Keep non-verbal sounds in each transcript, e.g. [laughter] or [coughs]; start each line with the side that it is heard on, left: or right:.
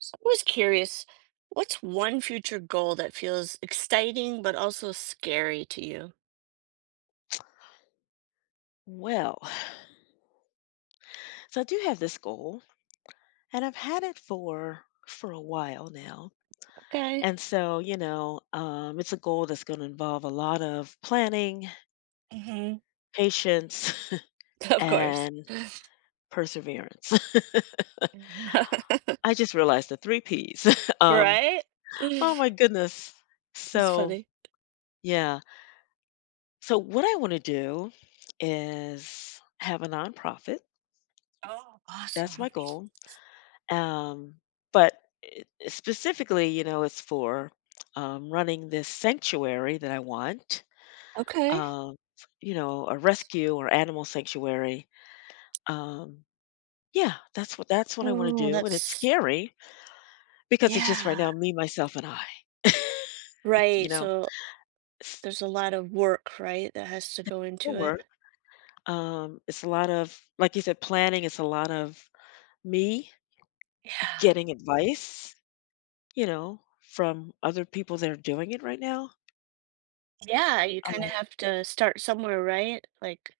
right: So I was curious, what's one future goal that feels exciting but also scary to you?
left: Well, so I do have this goal and I've had it for a while now.
right: Okay.
left: And so, it's a goal that's going to involve a lot of planning,
right: hmm
left: patience,
right: [laughs]
left: [laughs]
right: Of course.
left: and perseverance.
right: [laughs]
left: [laughs] I just realized the three P's. [laughs] um,
right: Right? [sighs]
left: oh
right: That's
left: my goodness. So,
right: funny.
left: yeah. So, what I want to do is have a nonprofit.
right: Oh,
left: That's
right: awesome.
left: my goal. Um, but specifically, you know, it's for running this sanctuary that I want,
right: Okay.
left: um, a rescue or animal sanctuary. Um, yeah, that's what I want
right: Oh,
left: to do, and it's
right: that's,
left: scary because it's just right
right: yeah.
left: now me, myself, and I. You
right: Right.
left: know,
right: So
left: it's
right: there's a lot of work, right, that has to go
left: a lot
right: into
left: of
right: it.
left: work. It's a lot of, like you said, planning. It's a lot of me
right: Yeah.
left: getting advice, from other people that are doing it right now.
right: Yeah, you kind of
left: Um,
right: have to start somewhere, right? Like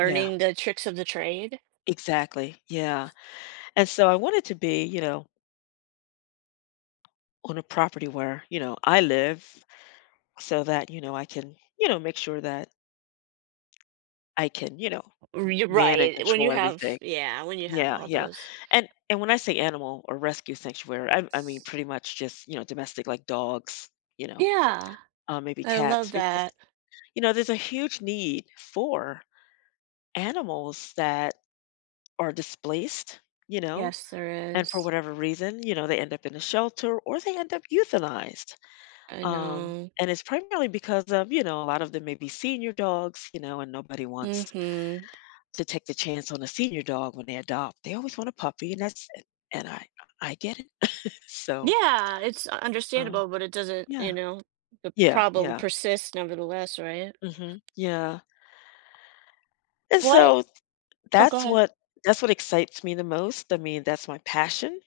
left: yeah,
right: the tricks of the trade.
left: exactly. Yeah. And so I wanted to be, on a property where, I live so that, I can, make sure that I can,
right: You're
left: man and
right: right, when you
left: control
right: have,
left: everything.
right: yeah, when you have
left: Yeah,
right: all
left: yeah.
right: those.
left: And when I say animal or rescue sanctuary, I mean pretty much just, you know, domestic like dogs, you know,
right: Yeah,
left: maybe
right: I
left: cats
right: love
left: because,
right: that.
left: you know, there's a huge need for animals that are displaced, you know,
right: Yes, there
left: and for
right: is.
left: whatever reason, you know, they end up in a shelter or they end up euthanized.
right: I know.
left: And it's primarily because of, you know, a lot of them may be senior dogs, you know, and nobody wants
right: Mhm.
left: to take the chance on a senior dog when they adopt. They always want a puppy, and that's it. And I get it. [laughs] So,
right: Yeah, it's
left: um,
right: understandable, but it doesn't,
left: yeah,
right: the
left: yeah,
right: problem
left: yeah,
right: persists nevertheless, right?
left: hmm yeah. And
right: What?
left: so
right: Oh, go
left: that's
right: ahead.
left: what that's what excites me the most. I mean, that's my passion.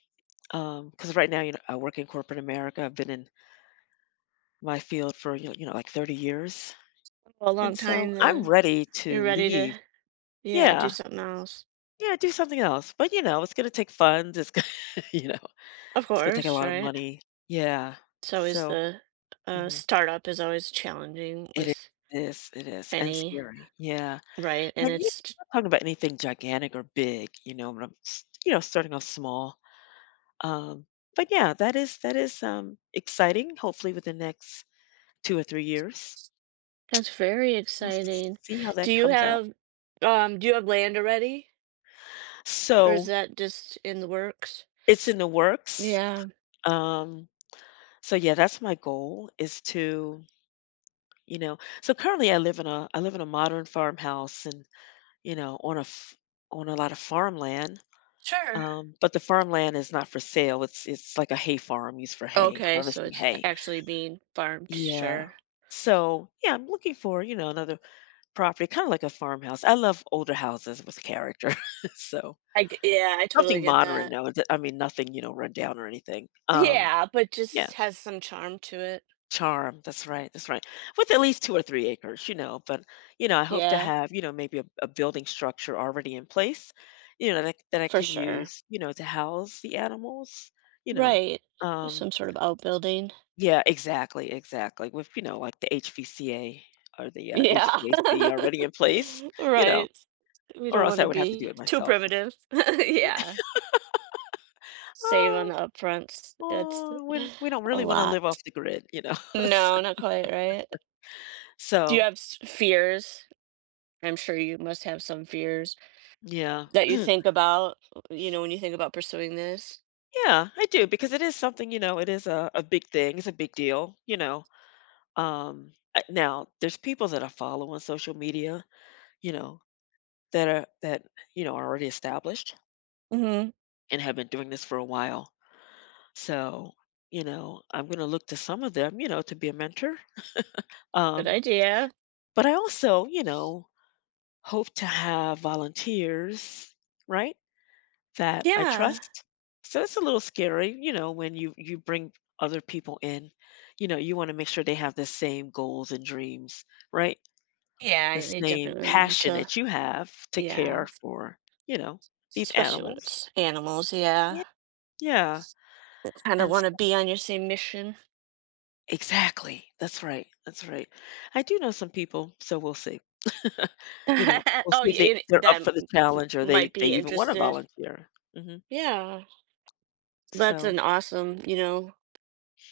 left: Because right now, you know, I work in corporate America. I've been in my field for like 30 years,
right: A
left: and
right: long
left: so
right: time
left: I'm
right: then.
left: ready
right: You're
left: to
right: ready
left: leave.
right: to, yeah, do
left: Yeah,
right: something else.
left: yeah, do something else, but, you know, it's gonna take funds, it's gonna [laughs] you know,
right: Of
left: it's gonna take a
right: course,
left: lot of
right: right?
left: money. Yeah.
right: It's always
left: So
right: the,
left: mhm.
right: startup is always challenging
left: it
right: with
left: is, it is, and
right: any,
left: scary. Yeah,
right: right, and
left: and, you
right: it's—
left: know, I'm not talking about anything gigantic or big, you know, but I'm s you know, starting off small. Um, but yeah, that is, exciting, hopefully within the next 2 or 3 years.
right: that's very
left: We'll
right: exciting.
left: see how
right: Do
left: that
right: you
left: comes out.
right: have, do you have land already or is
left: So,
right: that just in the works?
left: it's in the works.
right: Yeah.
left: Um, so yeah, that's my goal is to. You know, so currently I live in a modern farmhouse and, you know, on a lot of farmland.
right: Sure.
left: But the farmland is not for sale. It's like a hay farm used for hay,
right: Okay, so
left: harvesting
right: it's
left: hay.
right: actually being farmed,
left: Yeah.
right: sure.
left: So, yeah, I'm looking for, you know, another property, kind of like a farmhouse. I love older houses with character. [laughs] So,
right: Yeah, I totally
left: nothing
right: get
left: modern
right: that.
left: now. I mean, nothing, you know, run down or anything.
right: Yeah, but
left: Yeah,
right: just has some charm to it.
left: charm, that's right, that's right. With at least 2 or 3 acres, you know, but, you know, I hope to
right: Yeah,
left: have, you know, maybe a building structure already in place, you know, that I
right: for
left: can
right: sure.
left: use, you know, to house the animals, you know.
right: Right.
left: Um,
right: Some sort of outbuilding.
left: yeah, exactly, exactly, with, you know, like the HVCA or the,
right: Yeah.
left: HVAC
right: [laughs]
left: already in place, you know,
right: Right. We
left: or
right: don't
left: else
right: want
left: I
right: to
left: would have to do
right: be
left: it
right: too
left: myself.
right: primitive. [laughs] Yeah. Save on
left: "Oh,
right: the upfronts, that's
left: aw, we don't
right: a
left: really wanna
right: lot.
left: live off the grid," you know?
right: No, not
left: [laughs]
right: quite, right? Do you
left: So,
right: have s fears? I'm sure you must have some fears
left: yeah.
right: that you think about, you know, when you think about pursuing this?
left: Yeah, I do because it is something, you know, it is a big thing. It's a big deal, you know. Now there's people that I follow on social media, you know, that are that you know are already established
right: Mhm.
left: and have been doing this for a while. So you know, I'm going to look to some of them, you know, to be a mentor.
right: Good
left: Um,
right: idea.
left: but I also, you know, hope to have volunteers, right, that I
right: Yeah.
left: trust. So it's a little scary, you know, when you bring other people in. You know, you want to make sure they have the same goals and dreams, right?
right: Yeah,
left: The
right: I, they
left: same
right: definitely need
left: passion
right: to,
left: that you have to
right: yeah,
left: care for, you know, these
right: especially when
left: animals.
right: it's animals, yeah.
left: Yeah. Yeah.
right: Kinda
left: And s-
right: wanna be on your same mission.
left: exactly. That's right. That's right. I do know some people, so we'll see. [laughs] You know,
right: [laughs]
left: we'll
right: Oh,
left: see
right: y
left: if they,
right: it
left: they're
right: that
left: up for the challenge or they
right: might
left: they
right: be
left: even want to
right: interested.
left: volunteer. Hmm.
right: Yeah. That's
left: So
right: an awesome,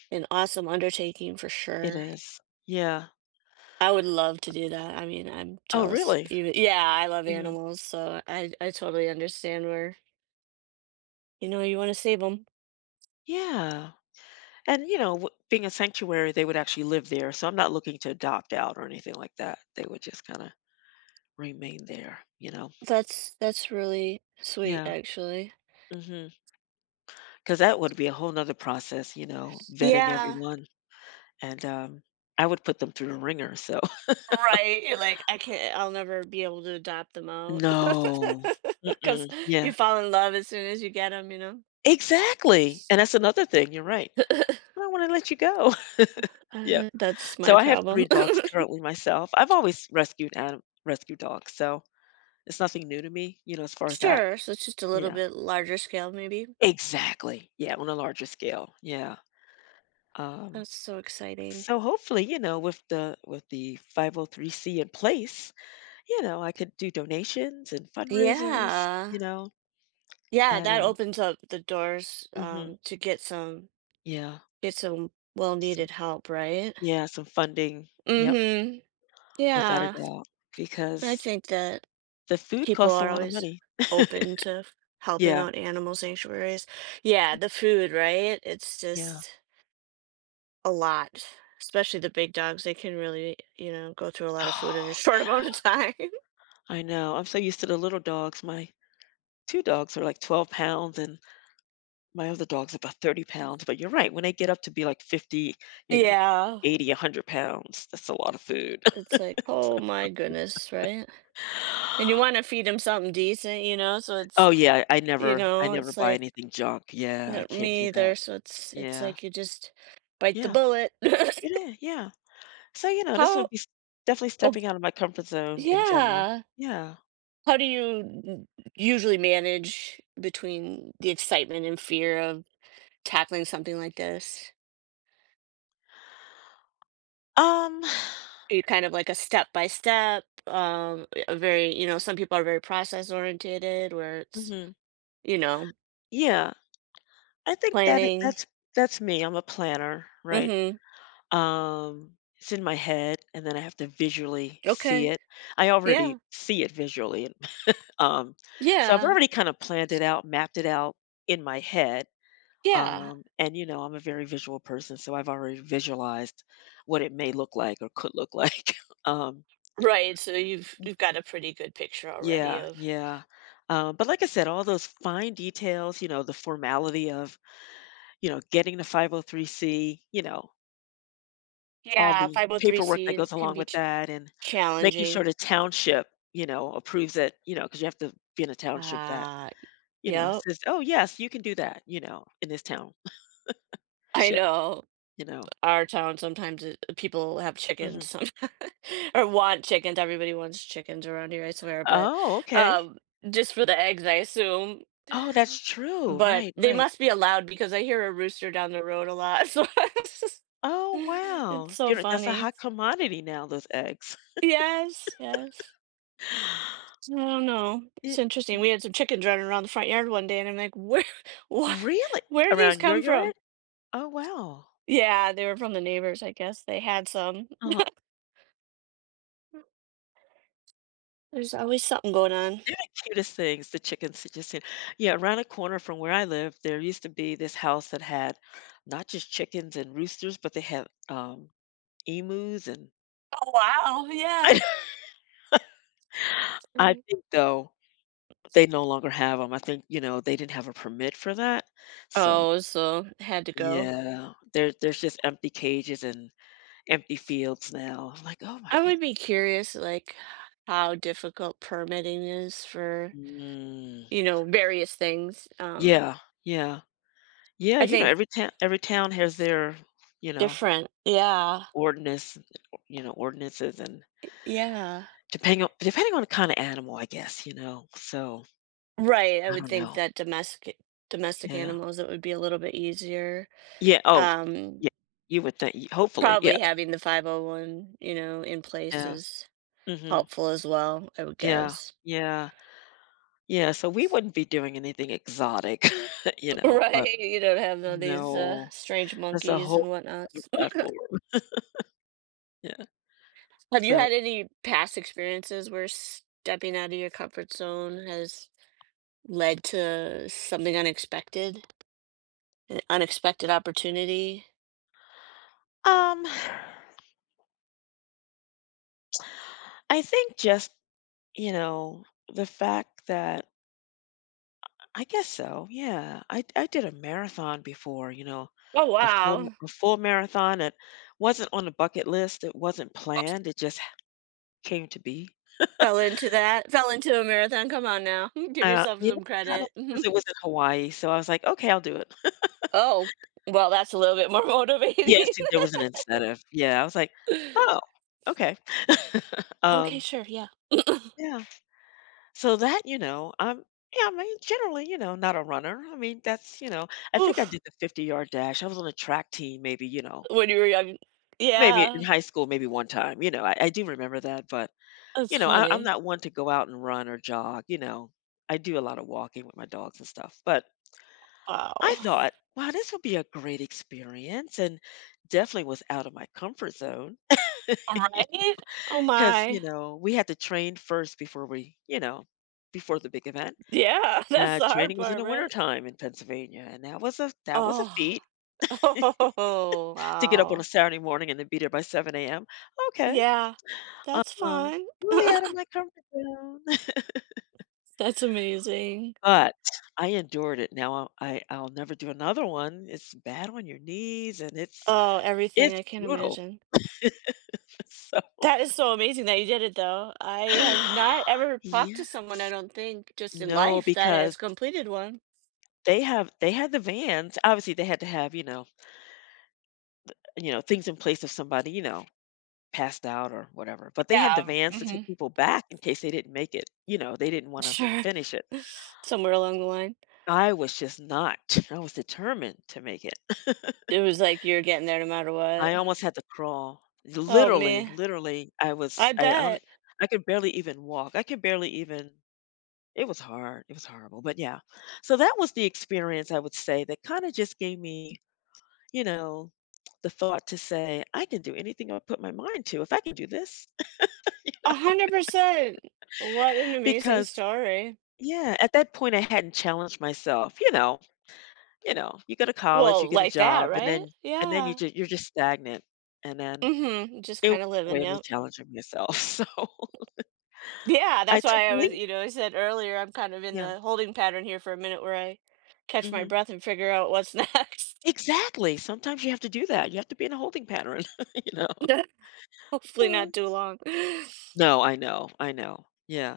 right: an awesome undertaking for
left: it
right: sure.
left: is. Yeah.
right: I would love to do that. I mean, I'm
left: Oh,
right: jealous.
left: really?
right: Even, yeah, I love
left: Mhm.
right: animals, so I totally understand where, you know, you wanna save them.
left: Yeah. And, you know, being a sanctuary, they would actually live there. So I'm not looking to adopt out or anything like that. They would just kind of remain there, you know?
right: That's really sweet,
left: Yeah.
right: actually.
left: Mm-hmm. Because that would be a whole nother process, you know, vetting
right: Yeah.
left: everyone. And I would put them through the ringer. So
right: Right, you're like, "I can't, I'll never be able to adopt them
left: [laughs]
right: out," [laughs]
left: no.
right: because
left: Mm-mm.
right: you
left: Yeah.
right: fall in love as soon as you get them. You know?
left: Exactly. And that's another thing. You're right.
right: [coughs]
left: I
right: [laughs]
left: don't want to let you go. [laughs] Yeah.
right: That's
left: So
right: my
left: I have three
right: problem. [laughs]
left: dogs currently myself. I've always rescued rescue dogs. So it's nothing new to me, you know, as far as that.
right: Sure, so it's just a little
left: Yeah.
right: bit larger scale maybe.
left: Exactly. Yeah, on a larger scale. Yeah. Um,
right: That's so exciting.
left: so hopefully, you know, with the 503c in place, you know, I could do donations and fundraisers, you
right: Yeah.
left: know,
right: Yeah,
left: and
right: that opens up the doors,
left: mhm,
right: to get some,
left: yeah,
right: get some
left: some,
right: well-needed help, right?
left: yeah, some funding. Yep,
right: Mm-hmm.
left: without a
right: Yeah.
left: doubt,
right: I
left: because
right: think that
left: the food
right: people
left: costs a
right: are
left: lot of
right: always
left: money. [laughs]
right: open to helping
left: Yeah,
right: out animal sanctuaries. Yeah, the food, right? It's
left: yeah.
right: just a lot. Especially the big dogs, they can really, you know, go through a lot of food in a short [laughs]
left: [gasps]
right: amount of time.
left: [sighs] I know. I'm so used to the little dogs. My two dogs are like 12 pounds, and my other dog's about 30 pounds, but you're right, when they get up to be like 50, you know,
right: Yeah.
left: 80, 100 pounds, that's a lot of food.
right: It's
left: [laughs]
right: like, oh my goodness, right? And you want to feed them something decent, you know? So
left: Oh,
right: it's,
left: yeah, I
right: you
left: never I
right: know,
left: never
right: it's
left: buy
right: like,
left: anything junk. Yeah, I
right: no,
left: can't do
right: me either,
left: that.
right: so it's
left: Yeah.
right: like you just bite the
left: Yeah.
right: bullet. [laughs]
left: It is, yeah. So, you know, this
right: How,
left: would be s definitely
right: oh,
left: stepping out of my comfort zone in general.
right: yeah.
left: Yeah.
right: How do you usually manage between the excitement and fear of tackling something like this?
left: Um,
right: Are you kind of like a step by step, a very, you know, some people are very process oriented where
left: [sighs]
right: it's,
left: mhm.
right: you know,
left: Yeah, I think that it
right: planning.
left: that's me, I'm a planner, right?
right: Mhm.
left: Um, it's in my head, and then I have to visually see
right: Okay.
left: it. I already
right: Yeah.
left: see it visually, [laughs] um, so I've
right: Yeah.
left: already kind of planned it out, mapped it out in my head.
right: Yeah.
left: And you know, I'm a very visual person, so I've already visualized what it may look like or could look like. [laughs] Um,
right: Right, so
left: y-
right: you've got a pretty good picture already
left: yeah,
right: of—
left: yeah. But like I said, all those fine details, you know, the formality of, you know, getting the 503C, you know, all
right: yeah,
left: the paperwork that
right: 503C
left: goes
right: can
left: along
right: be
left: with
right: ch
left: that and making sure
right: challenging.
left: the township, you know, approves it, you know, because you have to be in a township that,
right: Uh,
left: you know,
right: yep.
left: says, "Oh, yes, you can do that," you know, in this township,
right: [laughs] I know,
left: you know?
right: our town sometimes it, people have chickens,
left: Mhm.
right: some [laughs] or want chickens. Everybody wants chickens around here, I swear, but
left: Oh, okay.
right: um just for the eggs, I assume.
left: Oh, that's true.
right: But
left: Right,
right: they
left: right.
right: must be allowed because I hear a rooster down the road a lot. [laughs] So
left: Oh,
right: [laughs] it's
left: wow.
right: so
left: You know, that's a
right: funny.
left: hot commodity now, those eggs.
right: Yes, yes.
left: [gasps]
right: I
left: [sighs]
right: don't know. It's
left: It
right: interesting. We had some chickens running around the front yard one day, and I'm like, where, [laughs] what,
left: really?
right: where did these
left: Around your
right: come
left: yard?
right: from?
left: Oh, wow.
right: Yeah, they were from the neighbors, I guess. They had some.
left: uh
right: There's always something going on.
left: They're the cutest things, the chickens that just seem. Yeah, around a corner from where I live, there used to be this house that had not just chickens and roosters, but they had, emus and
right: Oh, wow. Yeah.
left: [laughs] I
right: Mm.
left: think, though, they no longer have them. I think, you know, they didn't have a permit for that, so
right: Oh, so had to go.
left: yeah, there's just empty cages and empty fields now. I'm like, "Oh my
right: I
left: good."
right: would be curious, like, how difficult permitting is for,
left: Mm.
right: you know, various things.
left: Yeah, yeah. Yeah,
right: I
left: you know,
right: think
left: every town has their, you know,
right: different. Yeah.
left: ordinance, you know, ordinances and
right: Yeah.
left: depending on the kind of animal, I guess, you know. So,
right: Right. I
left: I
right: would
left: don't
right: think
left: know.
right: that domestic
left: Yeah.
right: animals it would be a little bit easier.
left: Yeah, oh,
right: Um,
left: yeah. You would think y hopefully, yeah,
right: probably having the 501, you know, in place
left: yeah.
right: is
left: Mhm.
right: helpful as well, I would
left: Yeah,
right: guess. [laughs]
left: yeah, yeah, so we wouldn't be doing anything exotic, [laughs] you know, but
right: Right, you don't have all these,
left: no,
right: strange
left: that's a
right: monkeys
left: whole
right: and
left: other
right: whatnots.
left: platform. Yeah,
right: [clears throat] Have you
left: so,
right: had any past experiences where stepping out of your comfort zone has led to something unexpected, an unexpected opportunity?
left: um, [sighs] I think just, you know, the fact that I guess so, yeah. I did a marathon before, you know,
right: Oh
left: a [laughs] full m
right: wow.
left: a full marathon. It wasn't on the bucket list, it wasn't planned, it just came to be.
right: Fell into that. Fell into a marathon. Come on now. [laughs] Give yourself
left: Yeah,
right: some credit.
left: because it
right: [laughs]
left: was in Hawaii, so I was like, "Okay, I'll do it." [laughs]
right: Oh, well, that's a little bit more [laughs]
left: Yes,
right: motivating.
left: there was an incentive. Yeah, I was like, "Oh, okay." [laughs]
right: Okay,
left: Um,
right: sure, yeah. [laughs]
left: yeah, so that, you know, I'm yeah, I mean, generally, you know, not a runner. I mean, that's, you know, I think I
right: Oof,
left: did the 50-yard dash. I was on a track team maybe, you know,
right: when you were young.
left: maybe in
right: Yeah,
left: high school, maybe one time, you know, I do remember that, but,
right: that's
left: you know, I'm
right: funny.
left: not one to go out and run or jog, you know. I do a lot of walking with my dogs and stuff, but I
right: Wow.
left: thought, "Wow, this would be a great experience," and definitely was out of my comfort zone. [laughs]
right: Right? Oh
left: Because
right: my.
left: you know, we had to train first before before the big event.
right: Yeah, [laughs] that's the hard
left: Training was in
right: part,
left: the
right: right?
left: wintertime in Pennsylvania, and that was a
right: Oh.
left: feat
right: [laughs] Oh,
left: to get up on a
right: wow.
left: Saturday morning and then be there by 7 AM. Okay,
right: Yeah, that's
left: um,
right: fun.
left: really out of my comfort zone.
right: [laughs] That's amazing.
left: But I endured it. Now I'll never do another one. It's bad on your knees and it's
right: Oh, everything,
left: it's
right: I can't
left: brutal.
right: imagine.
left: [laughs] So
right: That is so amazing that you did it though. I have
left: [sighs]
right: not ever talked
left: yeah.
right: to someone, I don't think, just in
left: No,
right: life that
left: because
right: has completed one.
left: they had the vans. Obviously they had to have, things in place if somebody, you know, passed out or whatever. But they had the
right: Yeah.
left: vans to take
right: Mhm.
left: people back in case they didn't make it. You know, they didn't want to
right: Sure.
left: finish it.
right: [laughs] Somewhere along the line.
left: I was just not. I was determined to make it. [laughs]
right: It was like you're getting there no matter what.
left: I almost had to crawl.
right: Oh
left: Literally,
right: man.
left: literally,
right: I bet.
left: I could barely even walk. I could barely even It was hard. It was horrible, but yeah. So that was the experience I would say that kind of just gave me, you know, the thought to say, I can do anything I put my mind to if I can do this. [laughs]
right: 100%. What an amazing
left: Because
right: story.
left: yeah, at that point I hadn't challenged myself, you know. You know, you go to college, you
right: Well,
left: get a
right: like that,
left: job, and
right: right?
left: then
right: Yeah.
left: you're just stagnant. And then
right: Mm-hmm. Just
left: it was
right: kind of
left: a
right: living,
left: way of me
right: yep.
left: challenging myself. [laughs] So
right: Yeah,
left: I
right: that's
left: took
right: why I
left: the
right: was,
left: leap.
right: you know, I said earlier I'm kind of in
left: Yeah,
right: the holding pattern here for a minute where I catch my
left: mhm.
right: breath and figure out what's [laughs] next.
left: Exactly, sometimes you have to do that, you have to be in a holding pattern, [laughs] you know?
right: [laughs] Hopefully
left: Huh.
right: not too long. [laughs]
left: No, I know, I know. Yeah.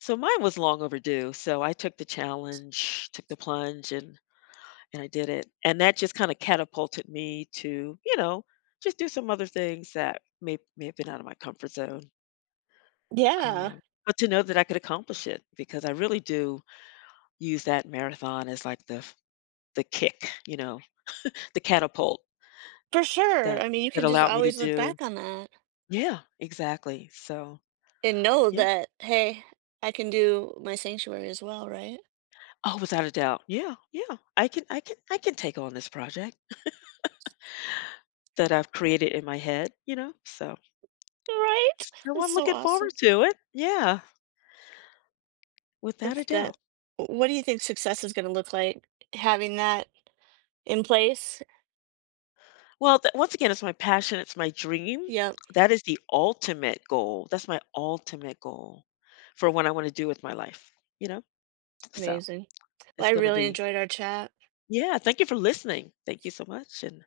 left: So mine was long overdue, so I took the challenge, took the plunge, and I did it, and that just kinda catapulted me to, you know, just do some other things that may have been out of my comfort zone,
right: Yeah,
left: um, but to know that I could accomplish it because I really do use that marathon as, like, the kick, you know, the catapult
right: for sure.
left: that
right: I mean, you
left: that
right: can just
left: allowed me to
right: always look
left: do.
right: back on that,
left: Yeah, exactly. So,
right: and know
left: yeah.
right: that, hey, I can do my sanctuary as well, right?
left: Oh, without a doubt. Yeah, yeah. I can take on this project that I've created in my head, you know? So,
right: Right?
left: so
right: It's
left: I'm
right: so
left: looking
right: awesome.
left: forward to it. Yeah, without
right: It's
left: a
right: that.
left: doubt.
right: What do you think success is going to look like having that in place?
left: Well, once again, it's my passion, it's my dream.
right: Yep.
left: That is the ultimate goal. That's my ultimate goal for what I want to do with my life, you know? So,
right: Amazing. Well,
left: it's
right: I
left: going to
right: really
left: be
right: enjoyed our chat,
left: yeah, thank you for listening. Thank you so much and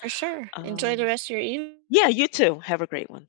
right: for sure. Enjoy the
left: um
right: rest of your evening.
left: yeah, you too. Have a great one.